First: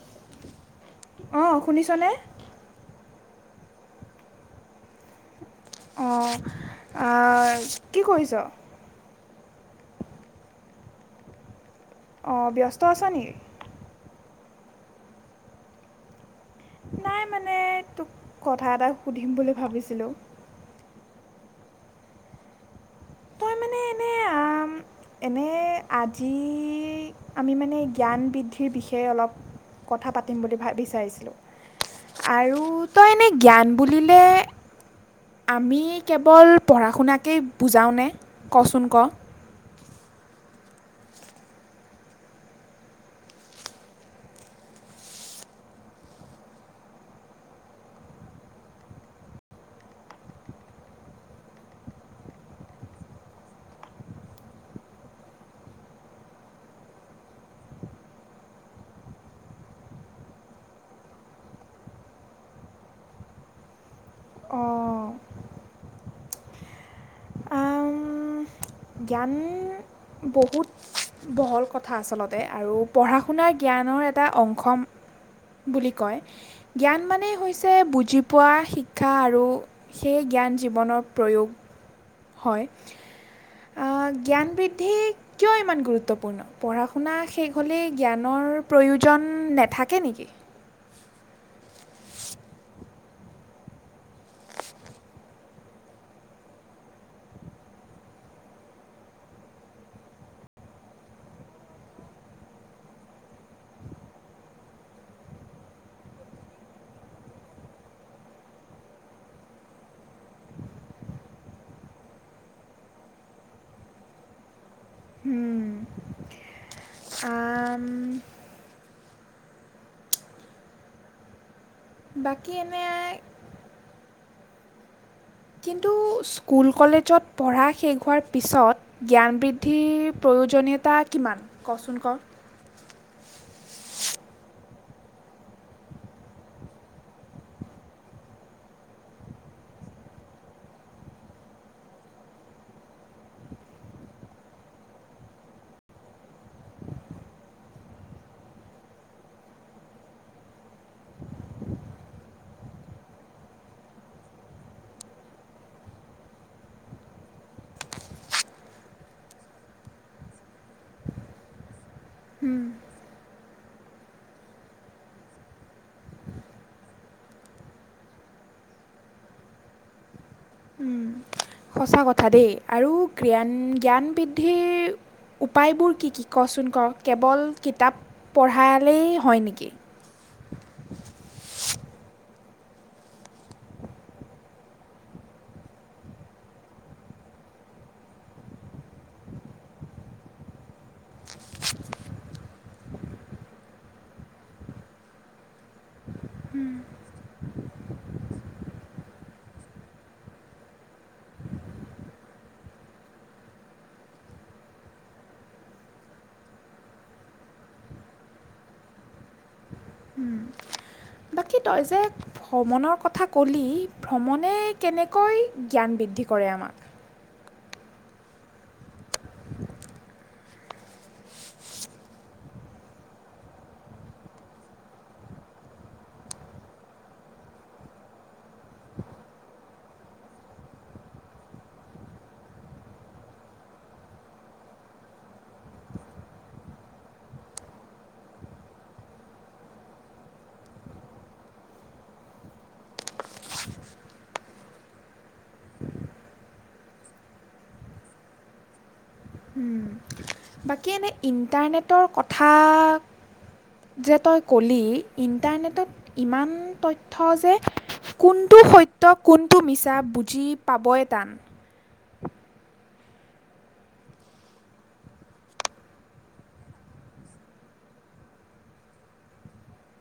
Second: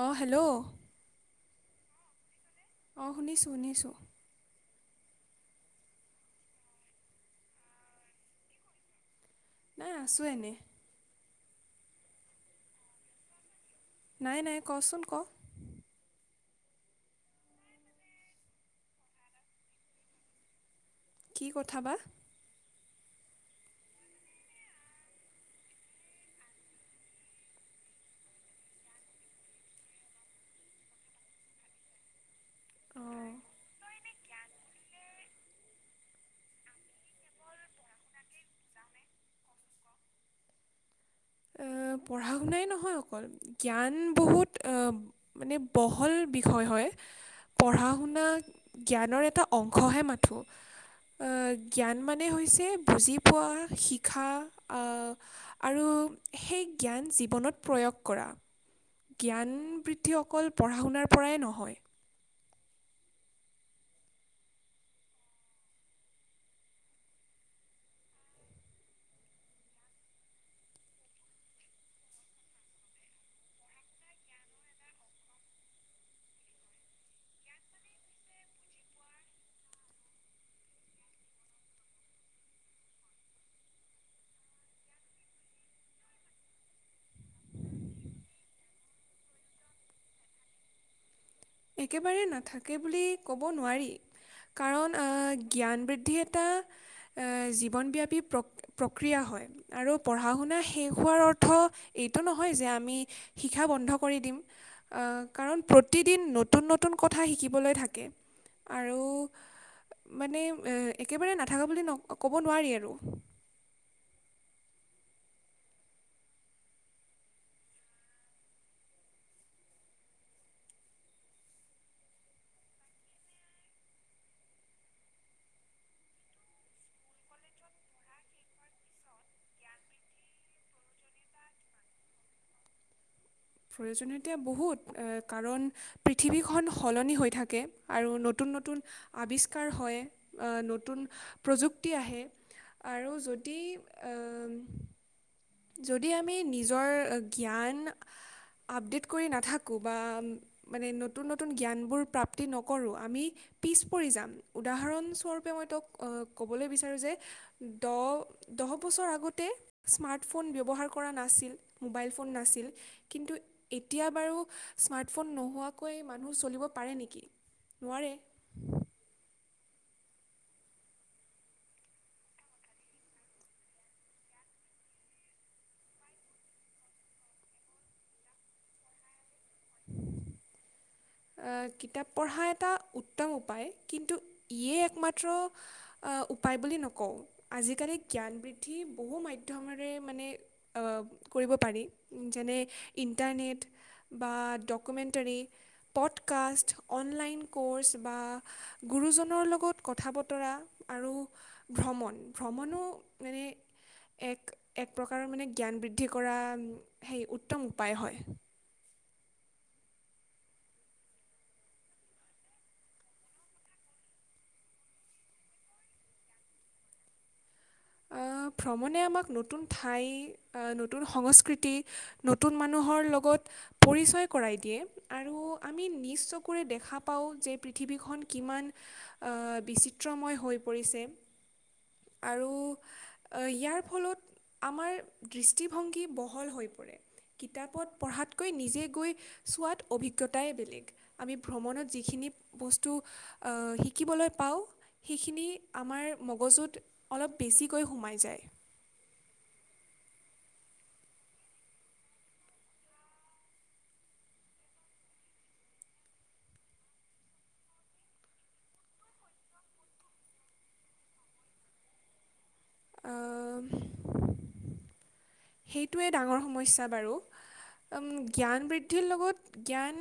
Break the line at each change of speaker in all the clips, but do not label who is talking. অ hello
অঁ শুনিছনে
অঁ শুনিছোঁ শুনিছোঁ
অঁ আঁ, কি কৰিছ
এ আছো এনেই
অ ব্যস্ত আছ নেকি?
নাই নাই কচোন ক
নাই মানে তোক কথা এটা সুধিম বুলি ভাবিছিলোঁ।
কি কথা বা।
তই মানে এনে আম, এনে আজি আমি মানে জ্ঞান বৃদ্ধিৰ বিষয়ে অলপ কথা পাতিম বুলি ভাবি চাইছিলোঁ আৰু তই এনে জ্ঞান বুলিলে আমি কেৱল পঢ়া শুনাকেই বুজাওঁনে ক', চোন ক?
পঢ়া শুনাই নহয় অকল জ্ঞান বহুত মানে বহল বিষয় হয় পঢ়া শুনা জ্ঞানৰ এটা অংশহে মাথো, জ্ঞান মানে হৈছে বুজি পোৱা শিকা আৰু সেই জ্ঞান জীৱনত প্ৰয়োগ কৰা। জ্ঞান বৃদ্ধি অকল পঢ়া শুনাৰ পৰাই নহয়।
অঁ আম, জ্ঞান বহুত বহল কথা আচলতে আৰু পঢ়া শুনাাৰ জ্ঞানৰ এটা অংশ বুলি কয় জ্ঞান মানেই হৈছে বুজি পোৱা শিক্ষা আৰু সেই জ্ঞান জীৱনৰ প্ৰয়োগ। হয় অহ জ্ঞান বৃদ্ধি কিয় ইমান গুৰুত্বপূৰ্ণ, পঢ়া শুনা শেষ হ'লেই জ্ঞানৰ প্ৰয়োজন নেথাকে নেকি?
একেবাৰে নাথাকে বুলি ক'ব নোৱাৰি কাৰণ জ্ঞান বৃদ্ধি এটা অহ জীৱনব্যাপী প্ৰক্ৰিয়া হয় আৰু পঢ়া শুনা শেষ হোৱাৰ অৰ্থ এইটো নহয় যে আমি শিক্ষা বন্ধ কৰি দিম কাৰণ প্ৰতিদিন ন নতুন নতুন কথা শিকিবলৈ থাকে আৰু মানে একেবাৰে নাথাকা বুলি নকওঁ, ক'ব নোৱাৰি আৰু
আ ম। বাকী এনেই কিন্তু স্কুল কলেজত পঢ়া শেষ হোৱাৰ পিছত জ্ঞান বৃদ্ধিৰ প্ৰয়োজনীয়তা কিমান ক', চোন ক?
প্ৰয়োজনীয়তা বহুত কাৰণ পৃথিৱীখন সলনি হৈ থাকে আৰু নতুন নতুন আৱিষ্কাৰ হয়, নতুন প্ৰযুক্তি আহে আৰু যদি অ যদি আমি নিজৰ জ্ঞান আপডেট কৰি নাথাকোঁ বা, মানে নতুন নতুন জ্ঞানবোৰ প্ৰাপ্তি নকৰোঁ আমি পিছ পৰি যাম। উদাহৰণস্বৰূপে মই তেওঁক ক'বলৈ বিচাৰোঁ যে দহ দহ বছৰ আগতে স্মাৰ্ট স্মাৰ্টফোন ব্যৱহাৰ কৰা নাছিল, মোবাইল ফোন নাছিল কিন্তু এতিয়া বাৰু স্মাৰ্টফোন নোহোৱাকৈ মানুহ চলিব পাৰে নেকি? নোৱাৰে।
সঁচা কথা দেই আৰু জ্ঞান জ্ঞান বৃদ্ধিৰ উপায়বোৰ কি কি ক', চোন ক? কেৱল কিতাপ পঢ়ালেই হয় নেকি? কি
কিতাপ পঢ়া এটা উত্তম উপায়, কিন্তু ইয়ে একমাত্ৰ উপায় বুলি নকওঁ আজিকালি জ্ঞান বৃদ্ধি বহু মাধ্যমেৰে মানে অহ কৰিব পাৰি, যেনে ইণ্টাৰনেট বা ডকুমেণ্টৰী। পডকাষ্ট অনলাইন ক'ৰ্ছ বা গুৰুজনৰ লগত কথা বতৰা আৰু ভ্ৰমণ, ভ্ৰমণো মানে এক এক প্ৰকাৰৰ মানে জ্ঞান বৃদ্ধি কৰা সেই উত্তম উপায় হয়।
বাকী তই যে ভ্ৰমণৰ কথা ক'লি ভ্ৰমণে কেনেকৈ জ্ঞান বৃদ্ধি কৰে আমাক।
আ, ভ্ৰমণে আমাক নতুন ঠাই নতুন সংস্কৃতি নতুন মানুহৰ লগত পৰিচয় কৰাই দিয়ে আৰু আমি নিজ চকুৰে দেখা পাওঁ যে পৃথিৱীখন কিমান অহ বিচিত্ৰময় হৈ পৰিছে আৰু ইয়াৰ ফলত আমাৰ দৃষ্টিভংগী বহল হৈ পৰে কিতাপত পঢ়াতকৈ নিজে গৈ চোৱাত অভিজ্ঞতাই বেলেগ, আমি ভ্ৰমণত যিখিনি বস্তু শিকিবলৈ পাওঁ সেইখিনি আমাৰ মগজুত অলপ বেছিকৈ সোমাই যায়।
বাকী এনে ইণ্টাৰনেটৰ কথা যে তই ক'লি ইণ্টাৰনেটত ইমান তথ্য যে কোনটো সত্য কোনটো মিছা বুজি পাবই টান।
আ। সেইটোৱে ডাঙৰ সমস্যা বাৰু জ্ঞান বৃদ্ধিৰ লগত জ্ঞান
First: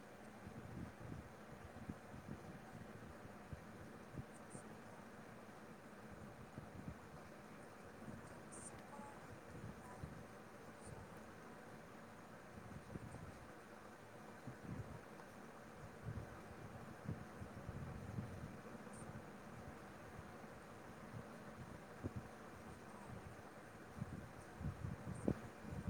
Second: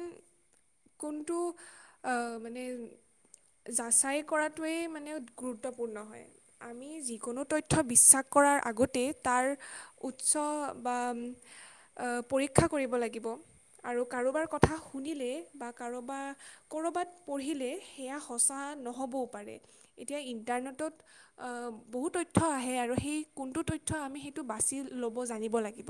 কোনটো মানে যাচাই কৰাটোৱেই মানে গুৰুত্বপূৰ্ণ হয় আমি যিকোনো তথ্য বিশ্বাস কৰাৰ আগতেই তাৰ উচ্চ বা পৰীক্ষা কৰিব লাগিব আৰু কাৰোবাৰ কথা শুনিলে বা কাৰোবাৰ ক'ৰবাত পঢ়িলে সেয়া সঁচা নহ'বও পাৰে এতিয়া ইণ্টাৰনেটত বহু তথ্য আহে আৰু সেই কোনটো তথ্য আমি সেইটো বাছি ল'ব জানিব লাগিব।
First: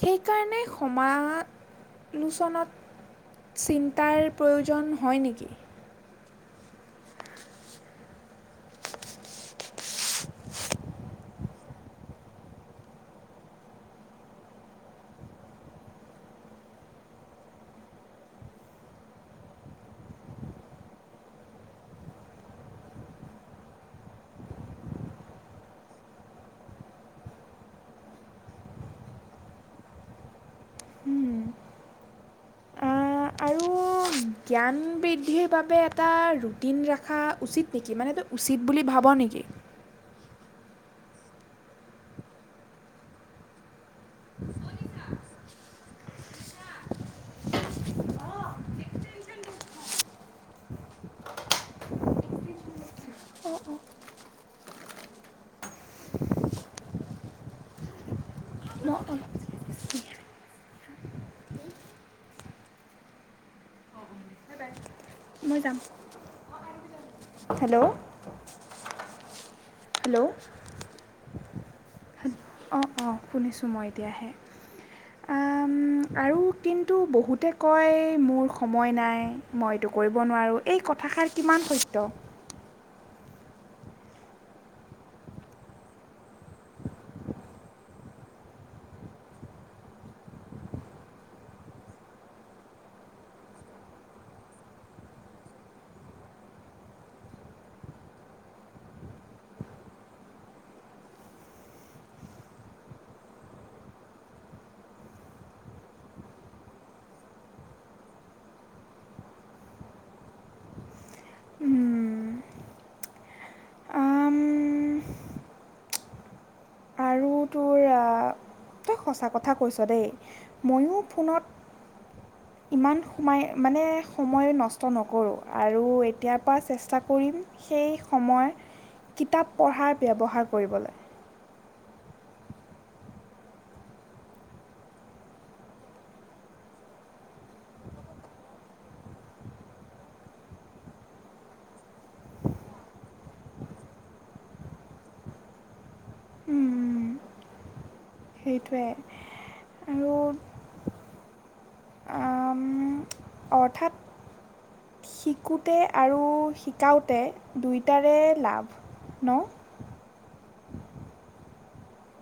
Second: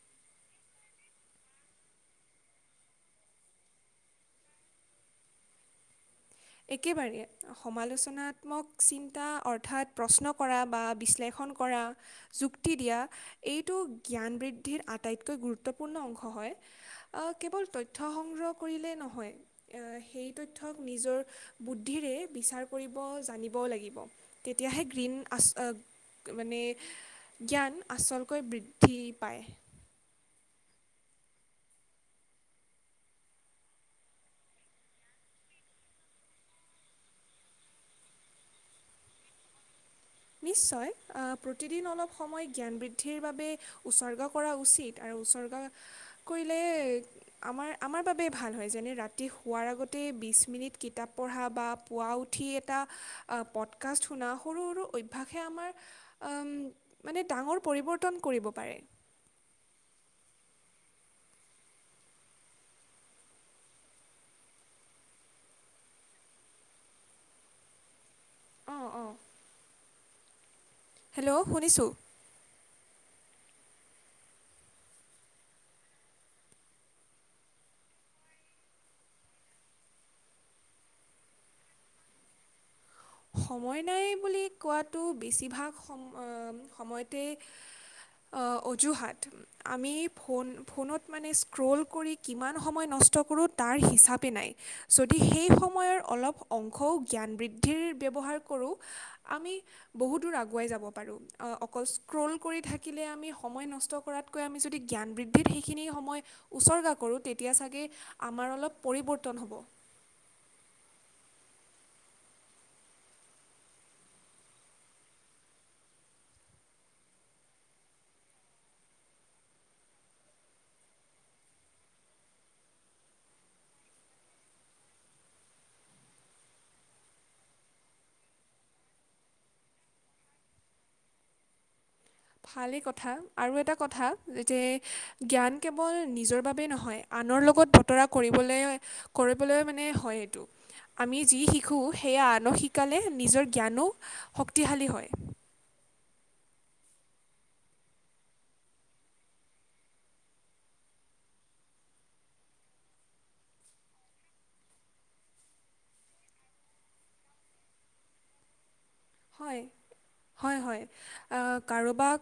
সেইকাৰণে সমালোচনত চিন্তাৰ প্ৰয়োজন হয় নেকি।
একেবাৰে সমালোচনাত্মক চিন্তা অৰ্থাৎ প্ৰশ্ন কৰা বা বিশ্লেষণ কৰা যুক্তি দিয়া এইটো জ্ঞান বৃদ্ধিৰ আটাইতকৈ গুৰুত্বপূৰ্ণ অংশ হয় কেৱল তথ্য সংগ্ৰহ কৰিলেই নহয় সেই তথ্যক নিজৰ বুদ্ধিৰে বিচাৰ কৰিব জানিবও লাগিব তেতিয়াহে গ্ৰীণ আচল মানে জ্ঞান আচলকৈ বৃদ্ধি পায়।
আৰু জ্ঞান বৃদ্ধিৰ বাবে এটা ৰুটিন ৰখা উচিত নেকি মানে এই উচিত বুলি ভাব নেকি?
নিশ্চয় প্ৰতিদিন অলপ সময় জ্ঞান বৃদ্ধিৰ বাবে উচৰ্গা কৰা উচিত আৰু উচৰ্গা কৰিলে আমাৰ আমাৰ বাবে ভাল হয় যেনে ৰাতি শোৱাৰ আগতে বিছ মিনিট কিতাপ পঢ়া বা পুৱা উঠি এটা পডকাষ্ট শুনা সৰু সৰু ভাষে আমাৰ মানে ডাঙৰ পৰিৱৰ্তন কৰিব পাৰে।
মই মই যাম। হেল্ল'।
অহ', অহ।
হেল্ল'
হেল্ল' শুনিছোঁ।
অঁ অঁ শুনিছোঁ মই এতিয়াহে, আৰু কিন্তু বহুতে কয় মোৰ সময় নাই মই এইটো কৰিব নোৱাৰোঁ এই কথাষাৰ কিমান সত্য।
সময় নাই বুলি কোৱাটো বেছিভাগ সম-সময়তে অজুহাত আমি ফোন ফোনত মানে স্ক্ৰল কৰি কিমান সময় নষ্ট কৰোঁ তাৰ হিচাপে নাই যদি সেই সময়ৰ অলপ অংশও জ্ঞান বৃদ্ধি বুদ্ধিৰ ব্যৱহাৰ কৰোঁ আমি বহু দূৰ আগুৱাই যাব পাৰোঁ অকল স্ক্ৰল কৰি থাকিলে আমি সময় নষ্ট কৰাতকৈ আমি যদি জ্ঞান বৃদ্ধিত সেইখিনি সময় উচৰ্গা কৰোঁ তেতিয়া চাগে আমাৰ অলপ পৰিৱৰ্তন হ'ব।
উম, আম, তোৰ আৰু টো তই সঁচা কথা কৈছ দেই ময়ো ফোনত ইমান সোমাই মানে সময় নষ্ট নকৰোঁ আৰু এতিয়াৰ পৰা চেষ্টা কৰিম সেই সময় কিতাপ পঢ়াৰ ব্যৱহাৰ কৰিবলৈ।
ভালেই কথা আৰু এটা কথা যে জ্ঞান কেৱল নিজৰ বাবেই নহয় আনৰ লগত বতৰা কৰিবলৈ কৰিবলৈ মানে হয় এইটো আমি যি শিকো সেয়া আনক শিকালে নিজৰ জ্ঞানো শক্তিশালী হয়।
উম, সেইটোৱে আৰু আম, শিকোতে আৰু শিকাওঁতে দুইোটাৰে লাভ ন
হয়। হয়, হয় কাৰোবাক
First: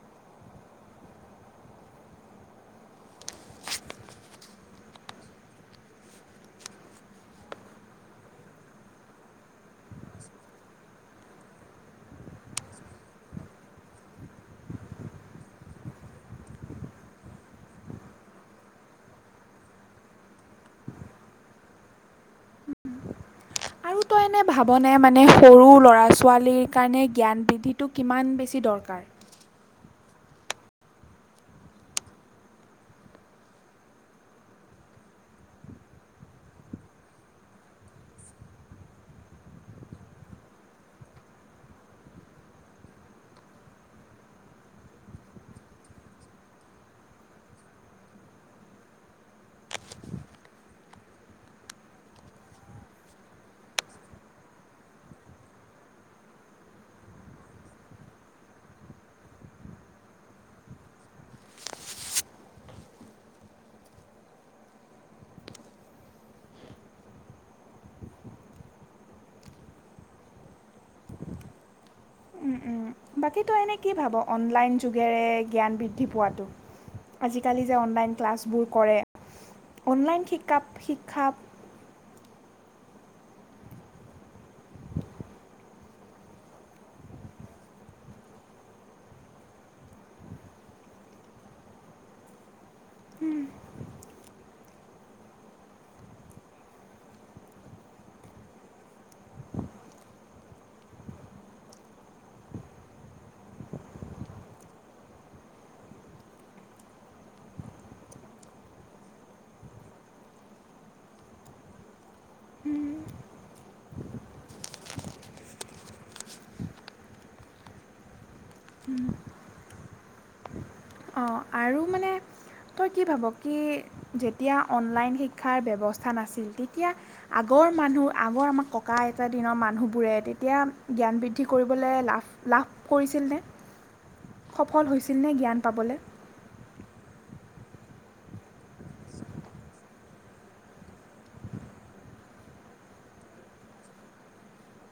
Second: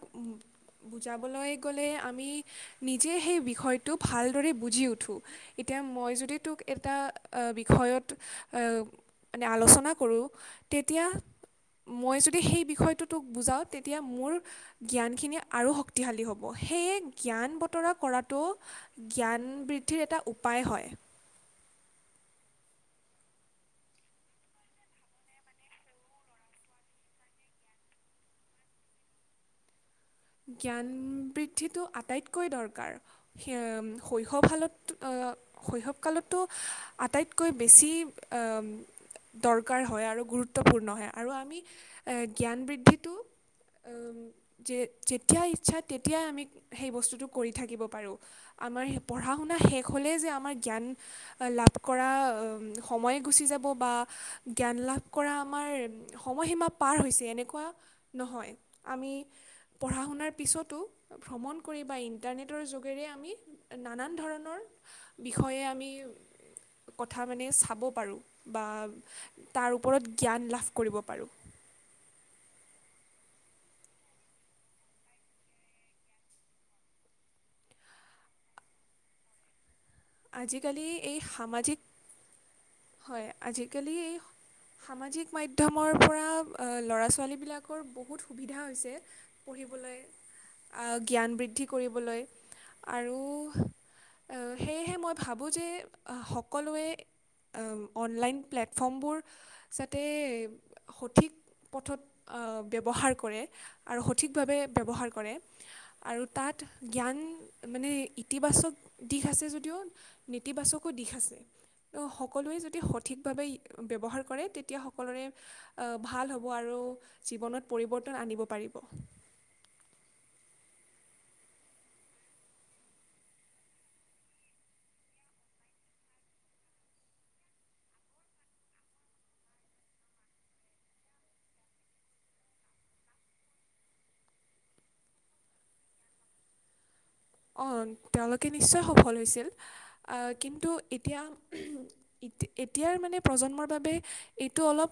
বুজাবলৈ গ'লে আমি নিজে সেই বিষয়টো ভালদৰে বুজি উঠোঁ এতিয়া মই যদি তোক এটা বিষয়ত মানে আলোচনা কৰোঁ তেতিয়া মই যদি সেই বিষয়টোটোক বুজাওঁ, তেতিয়া মোৰ জ্ঞানখিনি আৰু শক্তিশালী হ'ব। সেয়ে জ্ঞান বতৰা কৰাটো জ্ঞান বৃদ্ধিৰ এটা উপায় হয়
আৰু তই এনে ভাবনে মানে সৰু ল'ৰা ছোৱালীৰ কাৰণে জ্ঞান বৃদ্ধিটো কিমান বেছি দৰকাৰ
জ্ঞান বৃদ্ধিটো আটাইতকৈ দৰকাৰ শৈশৱকালত শৈশৱকালতো আটাইতকৈ বেছি দৰকাৰ হয়। আৰু গুৰুত্বপূৰ্ণ হয় আৰু আমি জ্ঞান বৃদ্ধিটো যে যেতিয়া ইচ্ছা তেতিয়াই আমি সেই বস্তুটো কৰি থাকিব পাৰোঁ। আমাৰ পঢ়া শুনা শেষ হ'লেই যে আমাৰ জ্ঞান লাভ কৰা সময় গুচি যাব বা জ্ঞান লাভ কৰা আমাৰ সময়সীমা পাৰ হৈছে এনেকুৱা নহয় আমি পঢ়া শুনাৰ পিছতো ভ্ৰমণ কৰি বা ইণ্টাৰনেটৰ যোগেৰে আমি নানান ধৰণৰ বিষয়ে আমি কথা মানে চাব পাৰোঁ বা তাৰ ওপৰত জ্ঞান লাভ কৰিব পাৰোঁ
বাকীতো এনেই কি ভাব, অনলাইন যুগেৰে জ্ঞান বৃদ্ধি পোৱাতটো, আজিকালি যে অনলাইন ক্লাছবোৰ কৰে অনলাইন শিকা
আজিকালি এই
শিক্ষা''
সামাজিক হয় আজিকালি সামাজিক মাধ্যমৰ পৰা ল'ৰা ছোৱালীবিলাকৰ বহুত সুবিধা হৈছে, পঢ়িবলৈ, জ্ঞান বৃদ্ধি কৰিবলৈ, আৰু সেয়েহে মই ভাবোঁ যে সকলোৱে অনলাইন প্লেটফৰ্মবোৰ যাতে সঠিক পথত ব্যৱহাৰ কৰে। আৰু সঠিকভাৱে ব্যৱহাৰ কৰে। আৰু তাত জ্ঞান মানে ইতিবাচক দিশ আছে যদিও নেতিবাচকো দিশ আছে সকলোৱে যদি সঠিকভাৱে ব্যৱহাৰ কৰে তেতিয়া সকলোৰে ভাল হ'ব আৰু জীৱনত পৰিৱৰ্তন আনিব পাৰিব
অঁ আৰু মানে তই কি ভাব কি যেতিয়া অনলাইন শিক্ষাৰ ব্যৱস্থা নাছিল তেতিয়া আগৰ মানুহ আগৰ আমাৰ ককা আইতা দিনৰ মানুহবোৰে তেতিয়া জ্ঞান বৃদ্ধি কৰিবলৈ লাভ লাভ কৰিছিলনে সফল হৈছিলনে জ্ঞান পাবলৈ
অঁ, তেওঁলোকে নিশ্চয় সফল হৈছিল কিন্তু এতিয়া এতিয়াৰ মানে প্ৰজন্মৰ বাবে এইটো অলপ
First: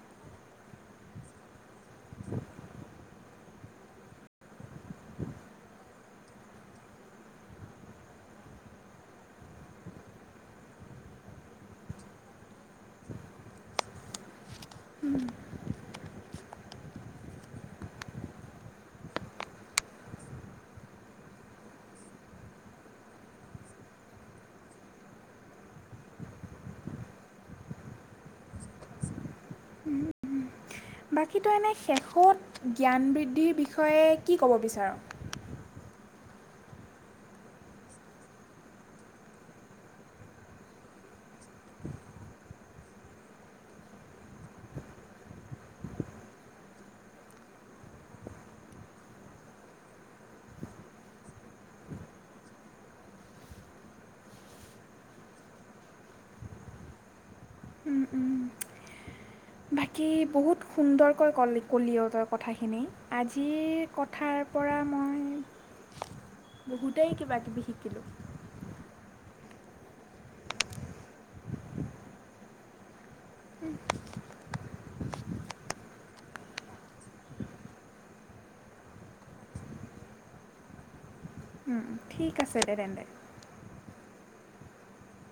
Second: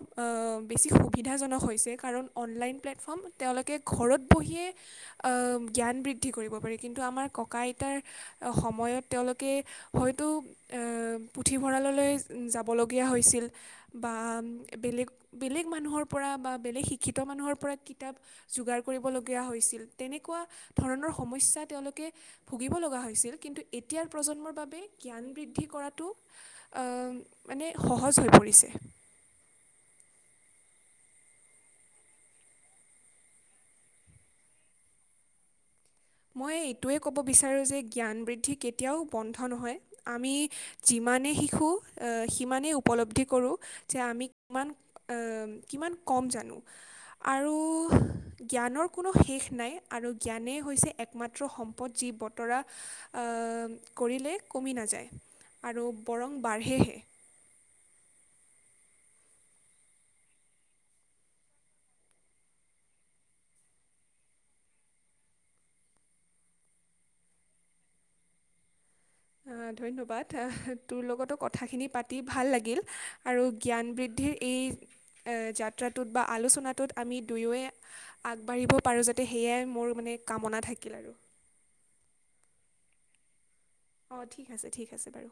বেছি সুবিধাজনক হৈছে কাৰণ অনলাইন প্লেটফৰ্ম তেওঁলোকে ঘৰত বহিয়ে জ্ঞান বৃদ্ধি কৰিব পাৰাৰে কিন্তু আমাৰ ককা- আইতাৰ সময়ত তেওঁলোকে হয়তো পুথিভঁৰাললৈ যাবলগীয়া হৈছিল! বা বেলেগ বেলেগ মানুহৰ পৰা বা বেলেগ শিক্ষিত মানুহৰ পৰা কিতাপ যোগাৰ কৰিবলগীয়া হৈছিল। তেনেকুৱা ধৰণৰ সমস্যা তেওঁলোকে ভুগিব লগা হৈছিল! কিন্তু এতিয়াৰ প্ৰজন্মৰ বাবে জ্ঞান বৃদ্ধি কৰাটো মানে সহজ হৈ পৰিছে
বাকীতো এনে শেষত জ্ঞান বৃদ্ধিৰ বিষয়ে কি ক'ব বিচাৰোঁ?
মই এইটোৱে ক'ব বিচাৰোঁ যে জ্ঞান বৃদ্ধি কেতিয়াও বন্ধ নহয় আমি যিমানেই শিকোঁ সিমানেই উপলব্ধি কৰোঁ যে আমি কিমান কিমান কম জানো আৰু জ্ঞানৰ কোনো শেষ নাই আৰু জ্ঞানেই হৈছে একমাত্ৰ সম্পদ যি বতৰা কৰিলে কমি নাযায় আৰু বৰং বাঢ়েহে।।
উম, উম। বাকী বহুত সুন্দৰকৈ কল কলি', তই কথাখিনি আজিৰ কথাৰ পৰা মই বহুতেই কিবা কিবি শিকিলোঁ।
ধন্যবাদ, তোৰ লগতো কথাখিনি পাতি ভাল লাগিল আৰু জ্ঞান বৃদ্ধিৰ এই যাত্ৰাটোত বা আলোচনাটোত আমি দুয়োে আগবাঢ়িব পাৰোঁ। যাতে সেয়াই মোৰ মানে কামনা থাকিল আৰু।
উম, উম, ঠিক আছে দে তেন্তে।
অঁ, ঠিক আছে ঠিক আছে বাৰু।